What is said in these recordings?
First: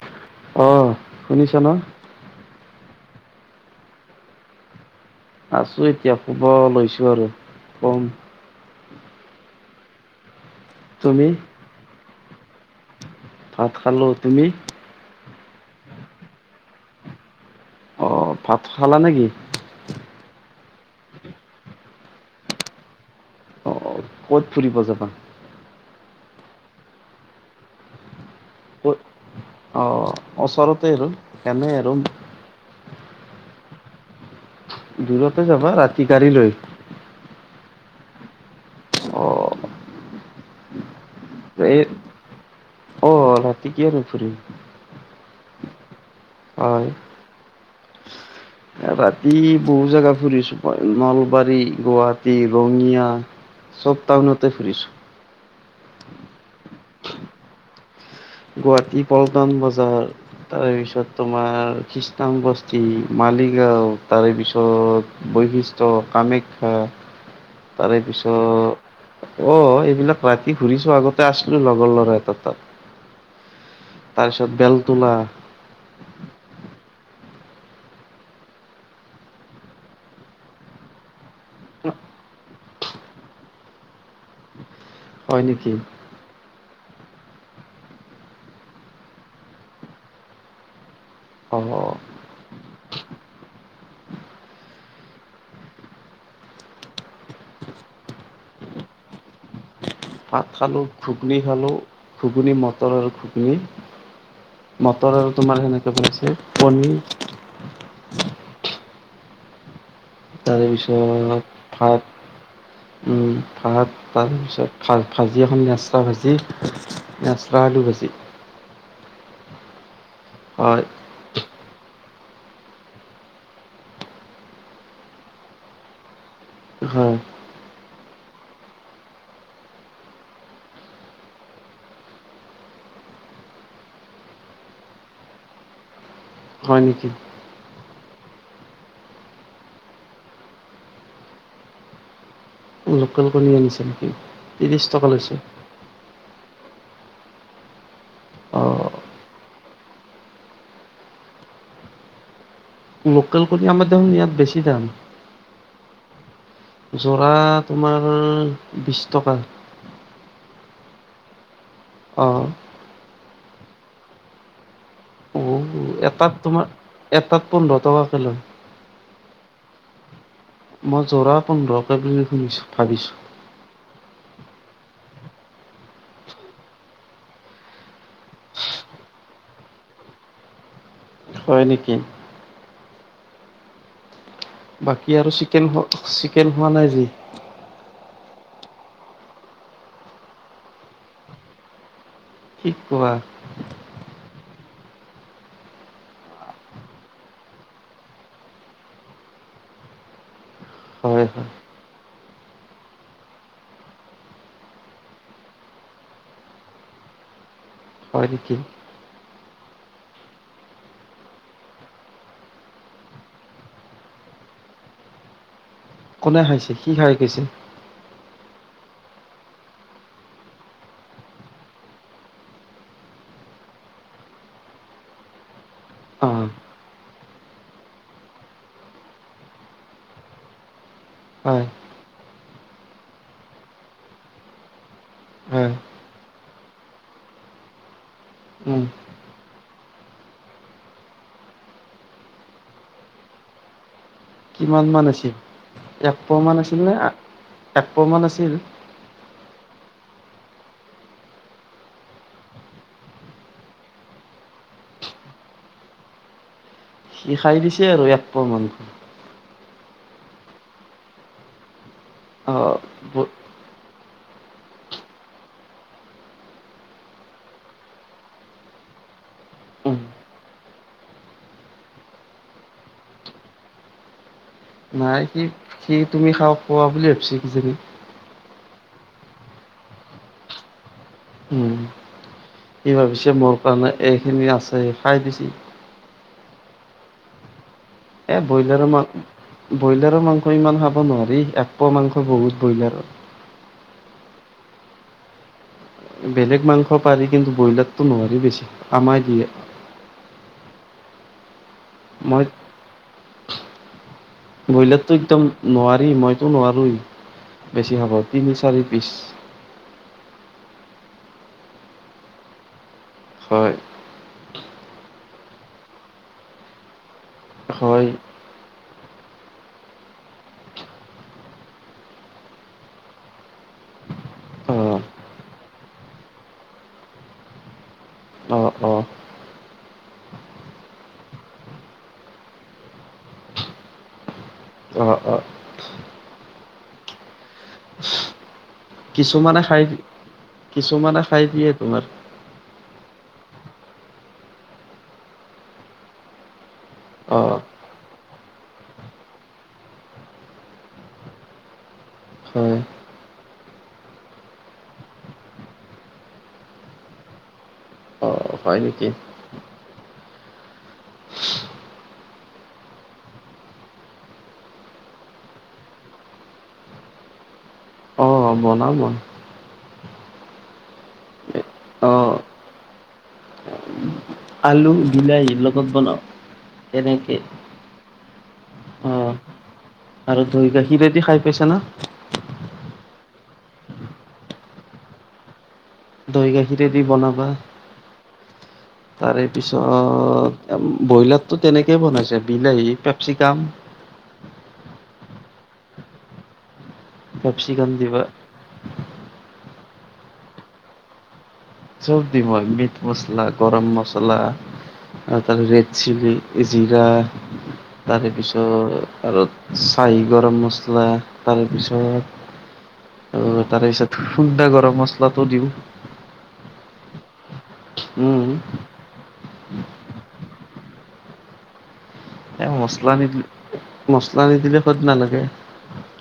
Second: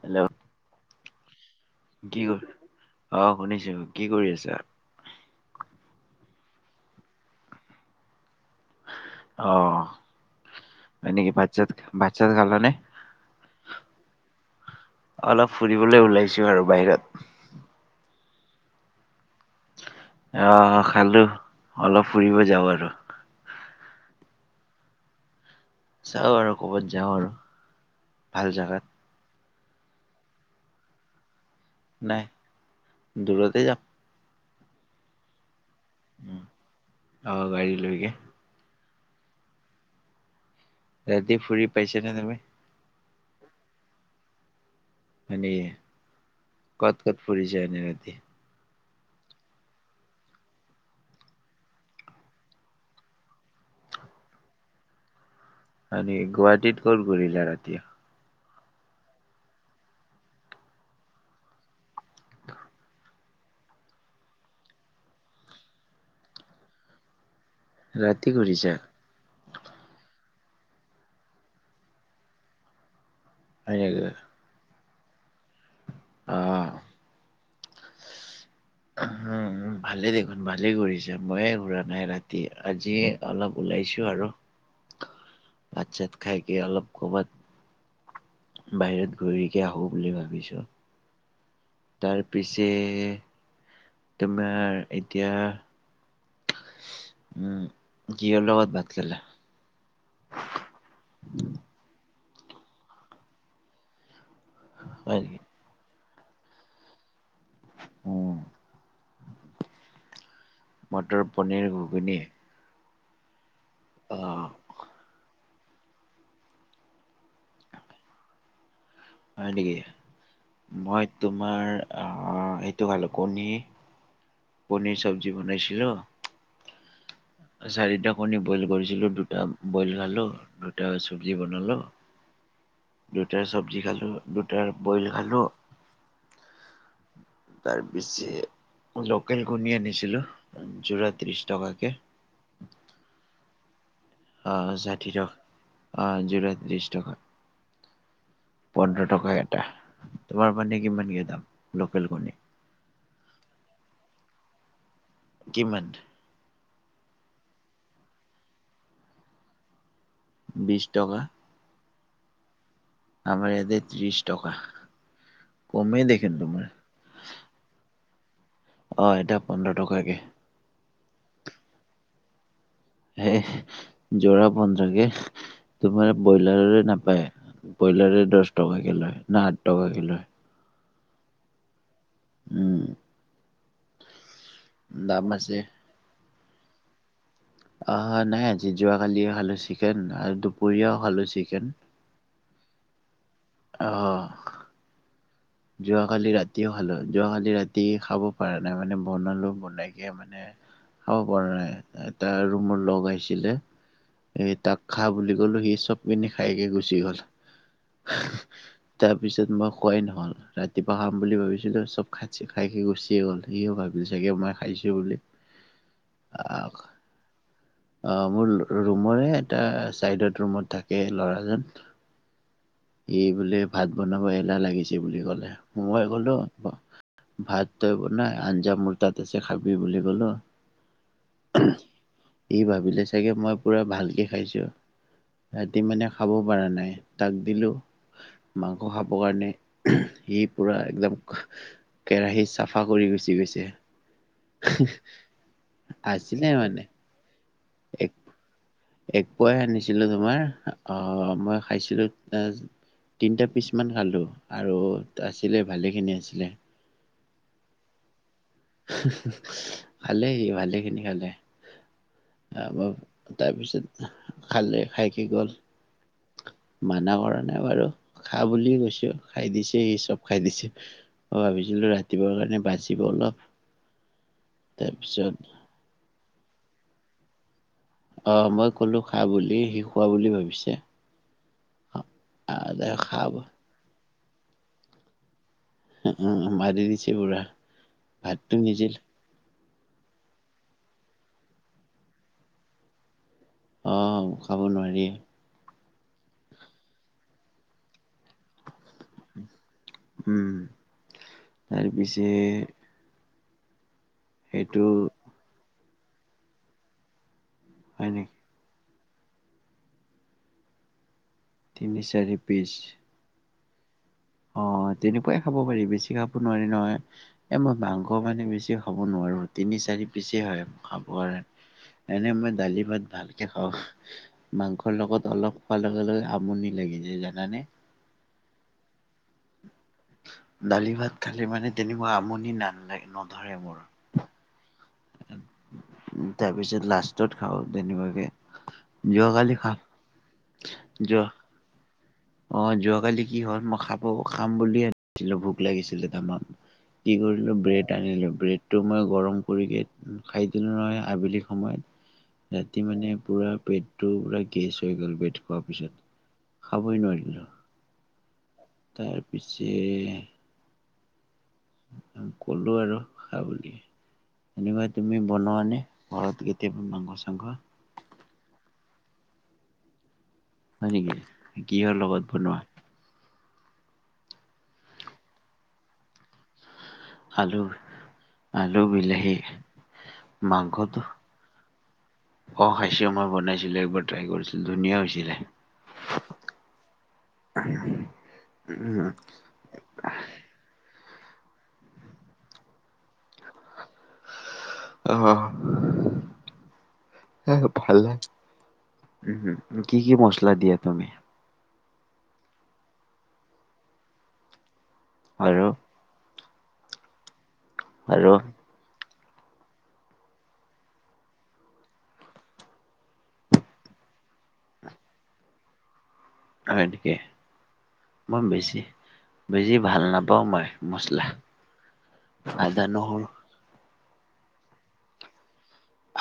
Hello. অ শুনিছ ন। কি হল, কৰি অ শুনিছো কি কৰি আছা? আছো এতিয়া শুব লৈছো আৰু কম। অ হয় তুমি নেকি, ভাত চাত ভাত চাত খাল নে? ভাত খালোঁ। তুমি? অলপ ফুৰিবলৈ ওলাইছো আৰু বাহিৰত। অ, ভাত খালা নেকি? আহ খালো, অলপ ফুৰিব যাওঁ আৰু। অ ক'ত ফুৰিব যাবা? চাওঁ আৰু ক'বাত যাওঁ আৰু ভাল জেগাত। অ, ওচৰতে আৰু এনে আৰু। নাই দূৰতে যাম। দূৰতে যাবা ৰাতি গাড়ী লৈ? অ গাড়ী লৈকে। অ যদি ফুৰি এই পাইছো নে তুমি? অ ৰাতি কি আৰু ফুৰিম। এনে হয় কত কত ফুৰিছা এনেই ৰাতি? ৰাতি বহুত জেগা ফুৰিছোঁ নলবাৰী, গুৱাহাটী, ৰঙিয়া চব টাউনাতে ফুৰিছো। হয় নি, গুৱাহাটীত কত ঘূৰিলা ৰাতি? গুৱাহাটী পল্টন বজাৰ, তাৰে পিছত তোমাৰ খ্ৰীষ্টংবস্তি, মালিগাঁও তাৰে পিছত বৈশিষ্ট্য, কামাখ্যা তাৰে ৰাতি ঘূৰিছা পিছত অ এইবিলাক ৰাতি ঘুৰিছো আগতে আছিলোঁ লগৰ ল'ৰা এটা তাত। [unintelligible] তাৰপিছত বেলতোলা অ ভালেই দেখোন ভালেই ঘূৰিছে ময়ে ঘূৰা নাই ৰাতি আজি অলপ ওলাইছোঁ আৰু। হয় নেকি। খাই কি অলপ কবাত বাহিৰত ঘূৰিকে আহো বুলি ভাবিছো। [unintelligible] তাৰপিছে তোমাৰ এতিয়া উম কিহৰ‌ লগত ভাত খালা? ভাত খালোঁ ঘুগনি খালোঁ ঘুগনি মটৰ আৰু ঘুগনি মটৰ হয় আৰু নেকি তোমাৰ সেনেকে বনাইছে পনীৰ উ তাৰে মটৰ পিছত পনীৰ ভাত ঘুগুনি উম ভাত অ তাৰ পিছ ফাল‌ ফাল‌ ভাজি এখন নেচা ভাজি নেচা আলু ভাজি হয় নেকি হয় মই তোমাৰ অ এইটো খালোঁ কণী পনীৰ চব্জি বনাইছিলোঁ হয়। চাৰিটা কণী বইল কৰিছিলোঁ দুটা বইল খালোঁ দুটা চব্জি বনালো দুটাৰ চব্জি খালোঁ দুটাৰ বইল খালোঁ। হয় নিকি? তাৰ পিছে লোকেল কণী আনিছিলোঁ যোৰা ত্ৰিছ টকাকে। লোকেল কণী আনিছা নেকি আহ ত্ৰিছ ষাঠি টকা লৈছে অ যোৰা ত্ৰিছ টকা। অঁ পোন্ধৰ টকা এটা তোমাৰ মানে কিমানকে দাম লোকেল কণী লোকেল কণী আমাৰ দেখোন ইয়াত বেছি দাম। কিমান? যোৰা তোমাৰ বিছ টকা। বিছ টকা। অ। আমাৰ ইয়াতে ত্ৰিশ টকা। কমেই দেখোন এটাত তোমাৰ এটাত পোন্ধৰ টকাকে লয় অ এটা পোন্ধৰ টকাকে। মই যোৰা পোন্ধৰকে বুলি শুনিছোঁ ভাবিছোঁ। এ যোৰা পোন্ধৰকে। তোমাৰ ব্ৰইলাৰৰে নাপায় ব্ৰইলাৰে দহ টকাকে লয় না আঠ টকাকে লয়। হয় নেকি? উম। বাকী দাম আৰু আছে। চিকেন চিকেন হোৱা নাই আজি। অ হয় নাই আজি যোৱাকালি খালোঁ চিকেন আৰু দুপৰীয়াও খালোঁ চিকেন। কি কোৱা। অ। যোৱাকালি ৰাতিও খালোঁ যোৱাকালি ৰাতি খাব পৰা নাই মানে বনালো বনাই কে মানে। হয় খাব হয় পৰা নাই এটা ৰুমৰ লগ আহিছিলে। এই তাক খাহ বুলি ক'লো সি চব পিনি খাইকে গুচি গ'ল। হয় নিকি। তাৰ পিছত মই খোৱাই নহ'ল। ৰাতিপুৱা খাম বুলি ভাবিছিলোঁ চব খাই খাই খি গুচিয়ে গ'ল সিও ভাবিল চাগে মই খাইছোঁ বুলি। কোনে খাইছে আহ কি খাই কৈছে। অ মোৰ ৰুমৰে এটা চাইডত ৰুমত থাকে ল'ৰাজন। এই বোলে ভাত বনাব এলাহ লাগিছে বুলি ক'লে মই কলোঁ। অঁ ভাত তই বনা, আঞ্জা মোৰ তাত আছে খাবি বুলি ক'লো। হয় সি ভাবিলে চাগে, মই পুৰা ভালকে খাইছোঁ। হয় ৰাতি মানে খাব পৰা নাই, তাক দিলো, মাংস উম, খাবৰ কাৰণে। সি পুৰা একদম কেৰাহী চাফা কৰি গুচি গৈছে। কিমান মান আছিল একপোৱা আছিলে মান আছিল মানে নে একপোৱা এক মান আছিল। এক পুৱা'হে আনিছিলো তোমাৰ, আহ মই খাইছিলো এ তিনিটা পিছমান খালোঁ আৰু আছিলে ভালেখিনি আছিলে। সি খাই দিছে আৰু একপ মান। ভালেইহি ভালে খিনি খালে। অ তাপা তাৰপিছত খালে খাইকি গ'ল। মানা কৰা নাই বাৰু খা বুলি কৈছো, খাই দিছে উম সি চব খাই দিছে। ম ভাবিছিলো ৰাতিপুৱাৰ কাৰণে বাচিব অলপ, নাই তাৰপিছত সি সি তুমি খাও খোৱা বুলি ভাবিছে কি জানি। অ মই কলো খা বুলি, সি খোৱা বুলি ভাবিছে। উম আহ হি ভাবিছে, খাব মোৰ কাৰণে এইখিনি আছে খাই দিছে। উ উম মাৰি দিছে বুঢ়া। এ ব্ৰইলাৰৰ মাং ব্ৰইলাৰৰ মাংস ইমান খাব নোৱাৰি। এক পোৱা মাংস বহুত ব্ৰইলাৰ। অ খাব নোৱাৰিএ। বেলেগ মাংস পাৰি, কিন্তু ব্ৰইলাৰতো নোৱাৰি বেছি আমাই দিয়ে। উম তাৰ পিছে মই ব্ৰইলাৰতো একদম নোৱাৰি, মইতো নোৱাৰোএ, বেছি হয় খাব নেকি তিনি চাৰি পিচ। তিনি চাৰি পিচ। হয়। অ তেনেকুৱাই খাব পাৰি, বেছি খাব নোৱাৰি নহয়। এ মই হয় মাংস মানে বেছি খাব নোৱাৰোঁ, তিনি চাৰি পিচেই হয়। খাব কাৰ এনে মই দালি - ভাত ভালকে খাওঁ। অ মাংসৰ লগত অলপ হোৱাৰ লগে লগে আমনি লাগি যায় জানানে? অ অ। দালি ভাত খালে মানে তেনেকুৱা আমনি ন নধৰে মোৰ। অঁ অঁ। তাৰপিছত লাষ্টত খাওঁ যেনুৱাকে। কিছুমানে খাই, কিছুমানে যোৱা খাই দিয়ে তোমাৰ। অ যোৱাকালি কি হ'ল, মই খাব খাম বুলি আনিছিলো ভোক লাগিছিলে তাৰামান। কি কৰিলোঁ অ' ব্ৰেড আনিলোঁ, ব্ৰেডটো মই গৰম কৰি উ খাই দি লো নহয় আবেলি সময়ত। হয় ৰাতি মানে পুৰা পেটটো পুৰা গেছ হৈ গ'ল বেট খোৱাৰ পিছত। খাবই নোৱাৰি। অ' হয় নেকি? তাৰ পিছে কলো আৰু খা বুলি। তেনেকুৱা তুমি বনোৱা নে, ঘৰত কেতিয়াবা মাংস - চাংস? অঁ বনাও মই। হয় নেকি, কিহৰ লগত বনোৱা? উ [inaudible] আলু, বিলাহী লগত বনাওঁ। আলু-আলু, বিলাহি। অ' আৰু দৈ গাখীৰেদি খাই পাইছা না? অ খাইছো মই বনাইছিলো এবাৰ ট্ৰাই কৰিছিলো, ধুনীয়া হৈছিলে। দৈ গাখীৰেদি বনাবা। [inaudible] উম তাৰে পিছত ব্ৰইলাৰতো তেনেকেই বনাইছে বিলাহী, পেপচিকাম অহ, এ কেপচিকাম ভালে। দিবা উম হুম, কি কি মছলা দিয়া তুমি? চব দিম মই মিট মছলা, গৰম মছলা আৰু তাৰপিছত হে চিলি, জিৰা তাৰে আৰু পিছত আৰু চাহী গৰম মছলা তাৰেপিছত আৰু তাৰে পিছত সুনডা গৰম মছলাটো দিওঁ। হয় নেকি? মই উম। বেছি বেছি ভাল নাপাওঁ মই মছলা। এই আদা মছলা নহৰু নিদিলে মছলা নিদিলে সোৱাদ নালাগে।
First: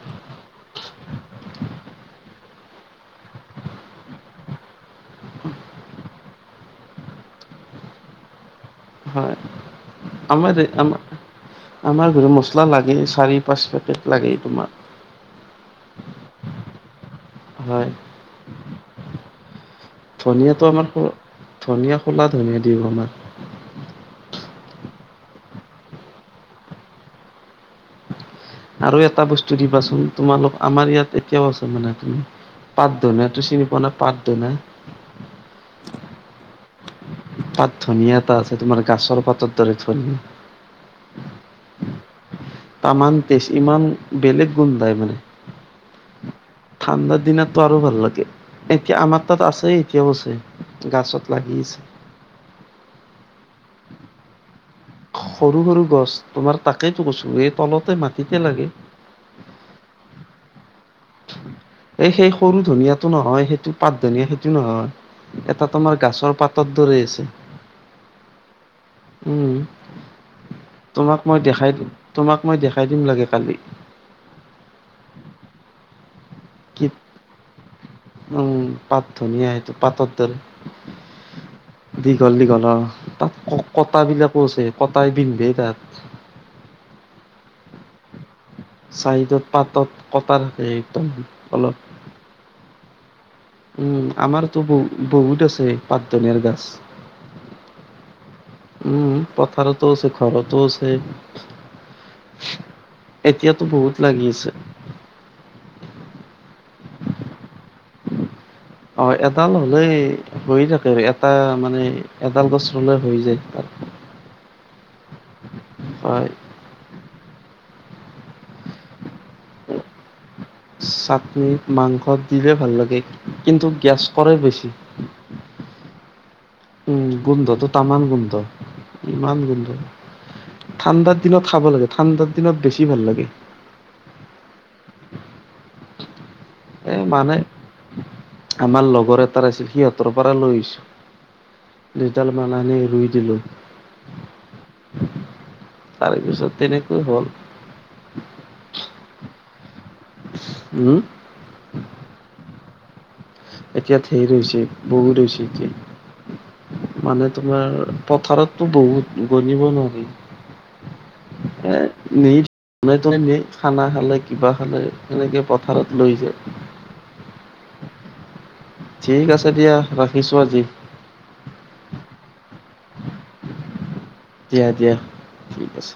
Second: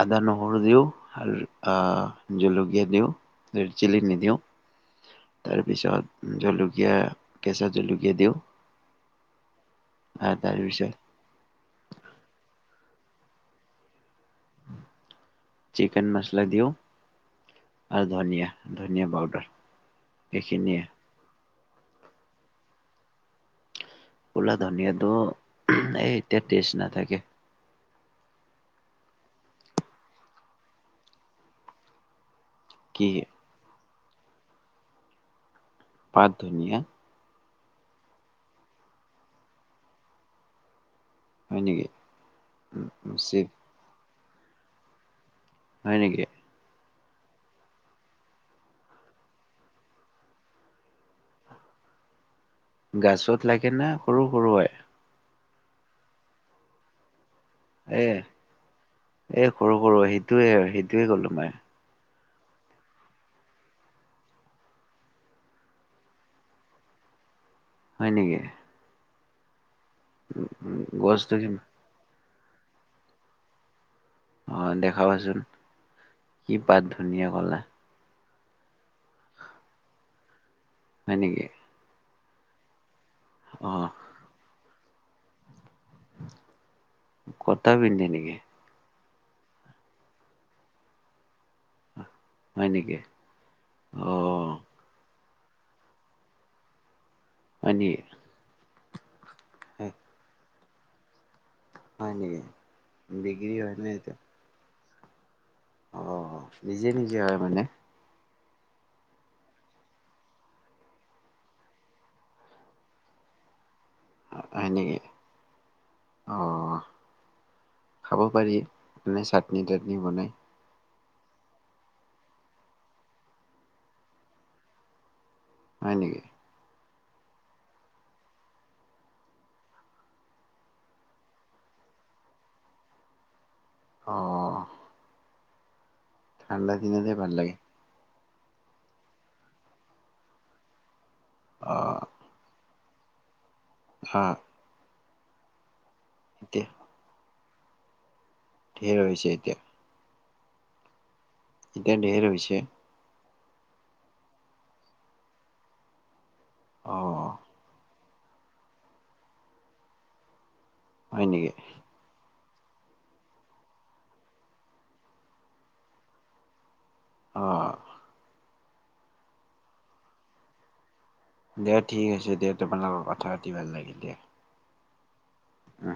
আদা, নহৰু দিওঁ আৰ আ জলকীয়া দিওঁ। ৰেড চিলি নিদিও। তাৰপিছত জলকীয়া কেঁচা জলকীয়া দিও। হয়। আমাৰ যে তাৰপিছত আমাৰ আমাৰ ঘৰত মছলা লাগে চাৰি - পাঁচ পেকেট লাগেই তোমাৰ। চিকন মচলা দিও হয়। আৰু ধনিয়া - ধনিয়া পাউডাৰ। ধনিয়াটো আমাৰফ, ধনিয়া খোলা ধনিয়া দিও আমাৰ। খোলা ধনিয়াটো এই এতিয়া টেষ্ট নাথাকে। আৰু এটা বস্তু দিবাচোন তোমালোক আমাৰ ইয়াত এতিয়াও আছে মানে তুমি পাত কি ধনিয়াটো চিনি পোৱা নাই পাত ধনে? পাত ধনিয়া। পাত ধনিয়া এটা আছে তোমাৰ গাছৰ পাতৰ দৰে ধনিয়া। হয় নেকি? তামান তেজ ইমান বেলেগ গোন্ধায় মানে। হয় নেকি? ঠাণ্ডাৰ দিনটো আৰু ভাল লাগে, এতিয়া আমাৰ তাত আছেই এতিয়াও আছে। গাছত লাগি আছে। গাছত লাগে না সৰু সৰুৱাই। সৰু সৰু গছ তোমাৰ তাকেইতো কছো এই তলতে মাটিতে লাগে। এ সৰু সৰু সেইটোৱে সেইটোৱে কলো মাই। এই সেই সৰু ধনিয়াটো নহয় সেইটো পাত ধনিয়া সেইটো নহয়। এটা তমাৰ গাছৰ পাতত দৰে আছে। হয় নেকি? উম, তোমাক গছটো মই কি দেখাই দিম। তোমাক মই দেখাই দিম লাগে কালি। অ দেখাবাচোন কি পাত ধুনীয়া কলা? উম পাত ধনিয়া সেইটো পাতৰ দৰে হয় নেকি? দীঘল দীঘল অ তাত ক অ কটা বিলাকো আছে কটাই বিন্ধে তাক। কতা পিন্ধে নেকি? চাইডত পাতত কটা থাকে একদম অলপ। হয় নেকি? উম অ আমাৰতো বহু বহুত আছে পাত ধনীয়াৰ গাছ। হয় নি? উম পথাৰতো আছে ঘৰতো আছে। হয় নেকি? বিক্ৰী এতিয়াতো হয় নে বহুত এতিয়া? লাগি আছে। অ নিজে নিজে হয় মানে। অ এডাল হলেই হৈয়ে থাকে আৰু এটা মানে এডাল গছ ৰুলে হৈ যায় তাত। অ হয় নেকি? হয়। অহ খাব পাৰি, মানে চাটনি তাটনি বনাই। চাটনি মাংস দিলে ভাল লাগে। কিন্তু গেছ কৰে বেছি। হয় নেকি উম গোন্ধটো তামাম গোন্ধ ইমান গোন্ধ। ঠাণ্ডাৰ দিনত খাব লাগে ঠাণ্ডাৰ দিনত বেছি ভাল লাগে। অ ঠাণ্ডা এ দিনতে ভাল মানে লাগে। আমাৰ লগৰ এটাৰ আছিল, সিহঁতৰ পৰা লৈছো। অ' দুইডাল মান আনি ৰুই দিলো। হা তাৰ পিছত এতিয়া তেনেকৈ হল। ধেৰ হৈছে এতিয়া। উম। এতিয়া ধেৰ হৈছে। এতিয়া ধেৰ হৈছে, বহুত হৈছে এতিয়া। মানে অ' তোমাৰ পথাৰতো বহুত, গনিব নোৱাৰি। হয় নেকি এ নি নি খানা খালে কিবা খালে সেনেকে পথাৰত লৈ যায়। অহ। ঠিক আছে দিয়া, ৰাখিছোঁ আজি। দে ঠিক আছে দিয়া, তোমাৰ লগত কথা পাতি ভাল লাগিল দিয়া। দিয়া দিয়া, ঠিক আছে।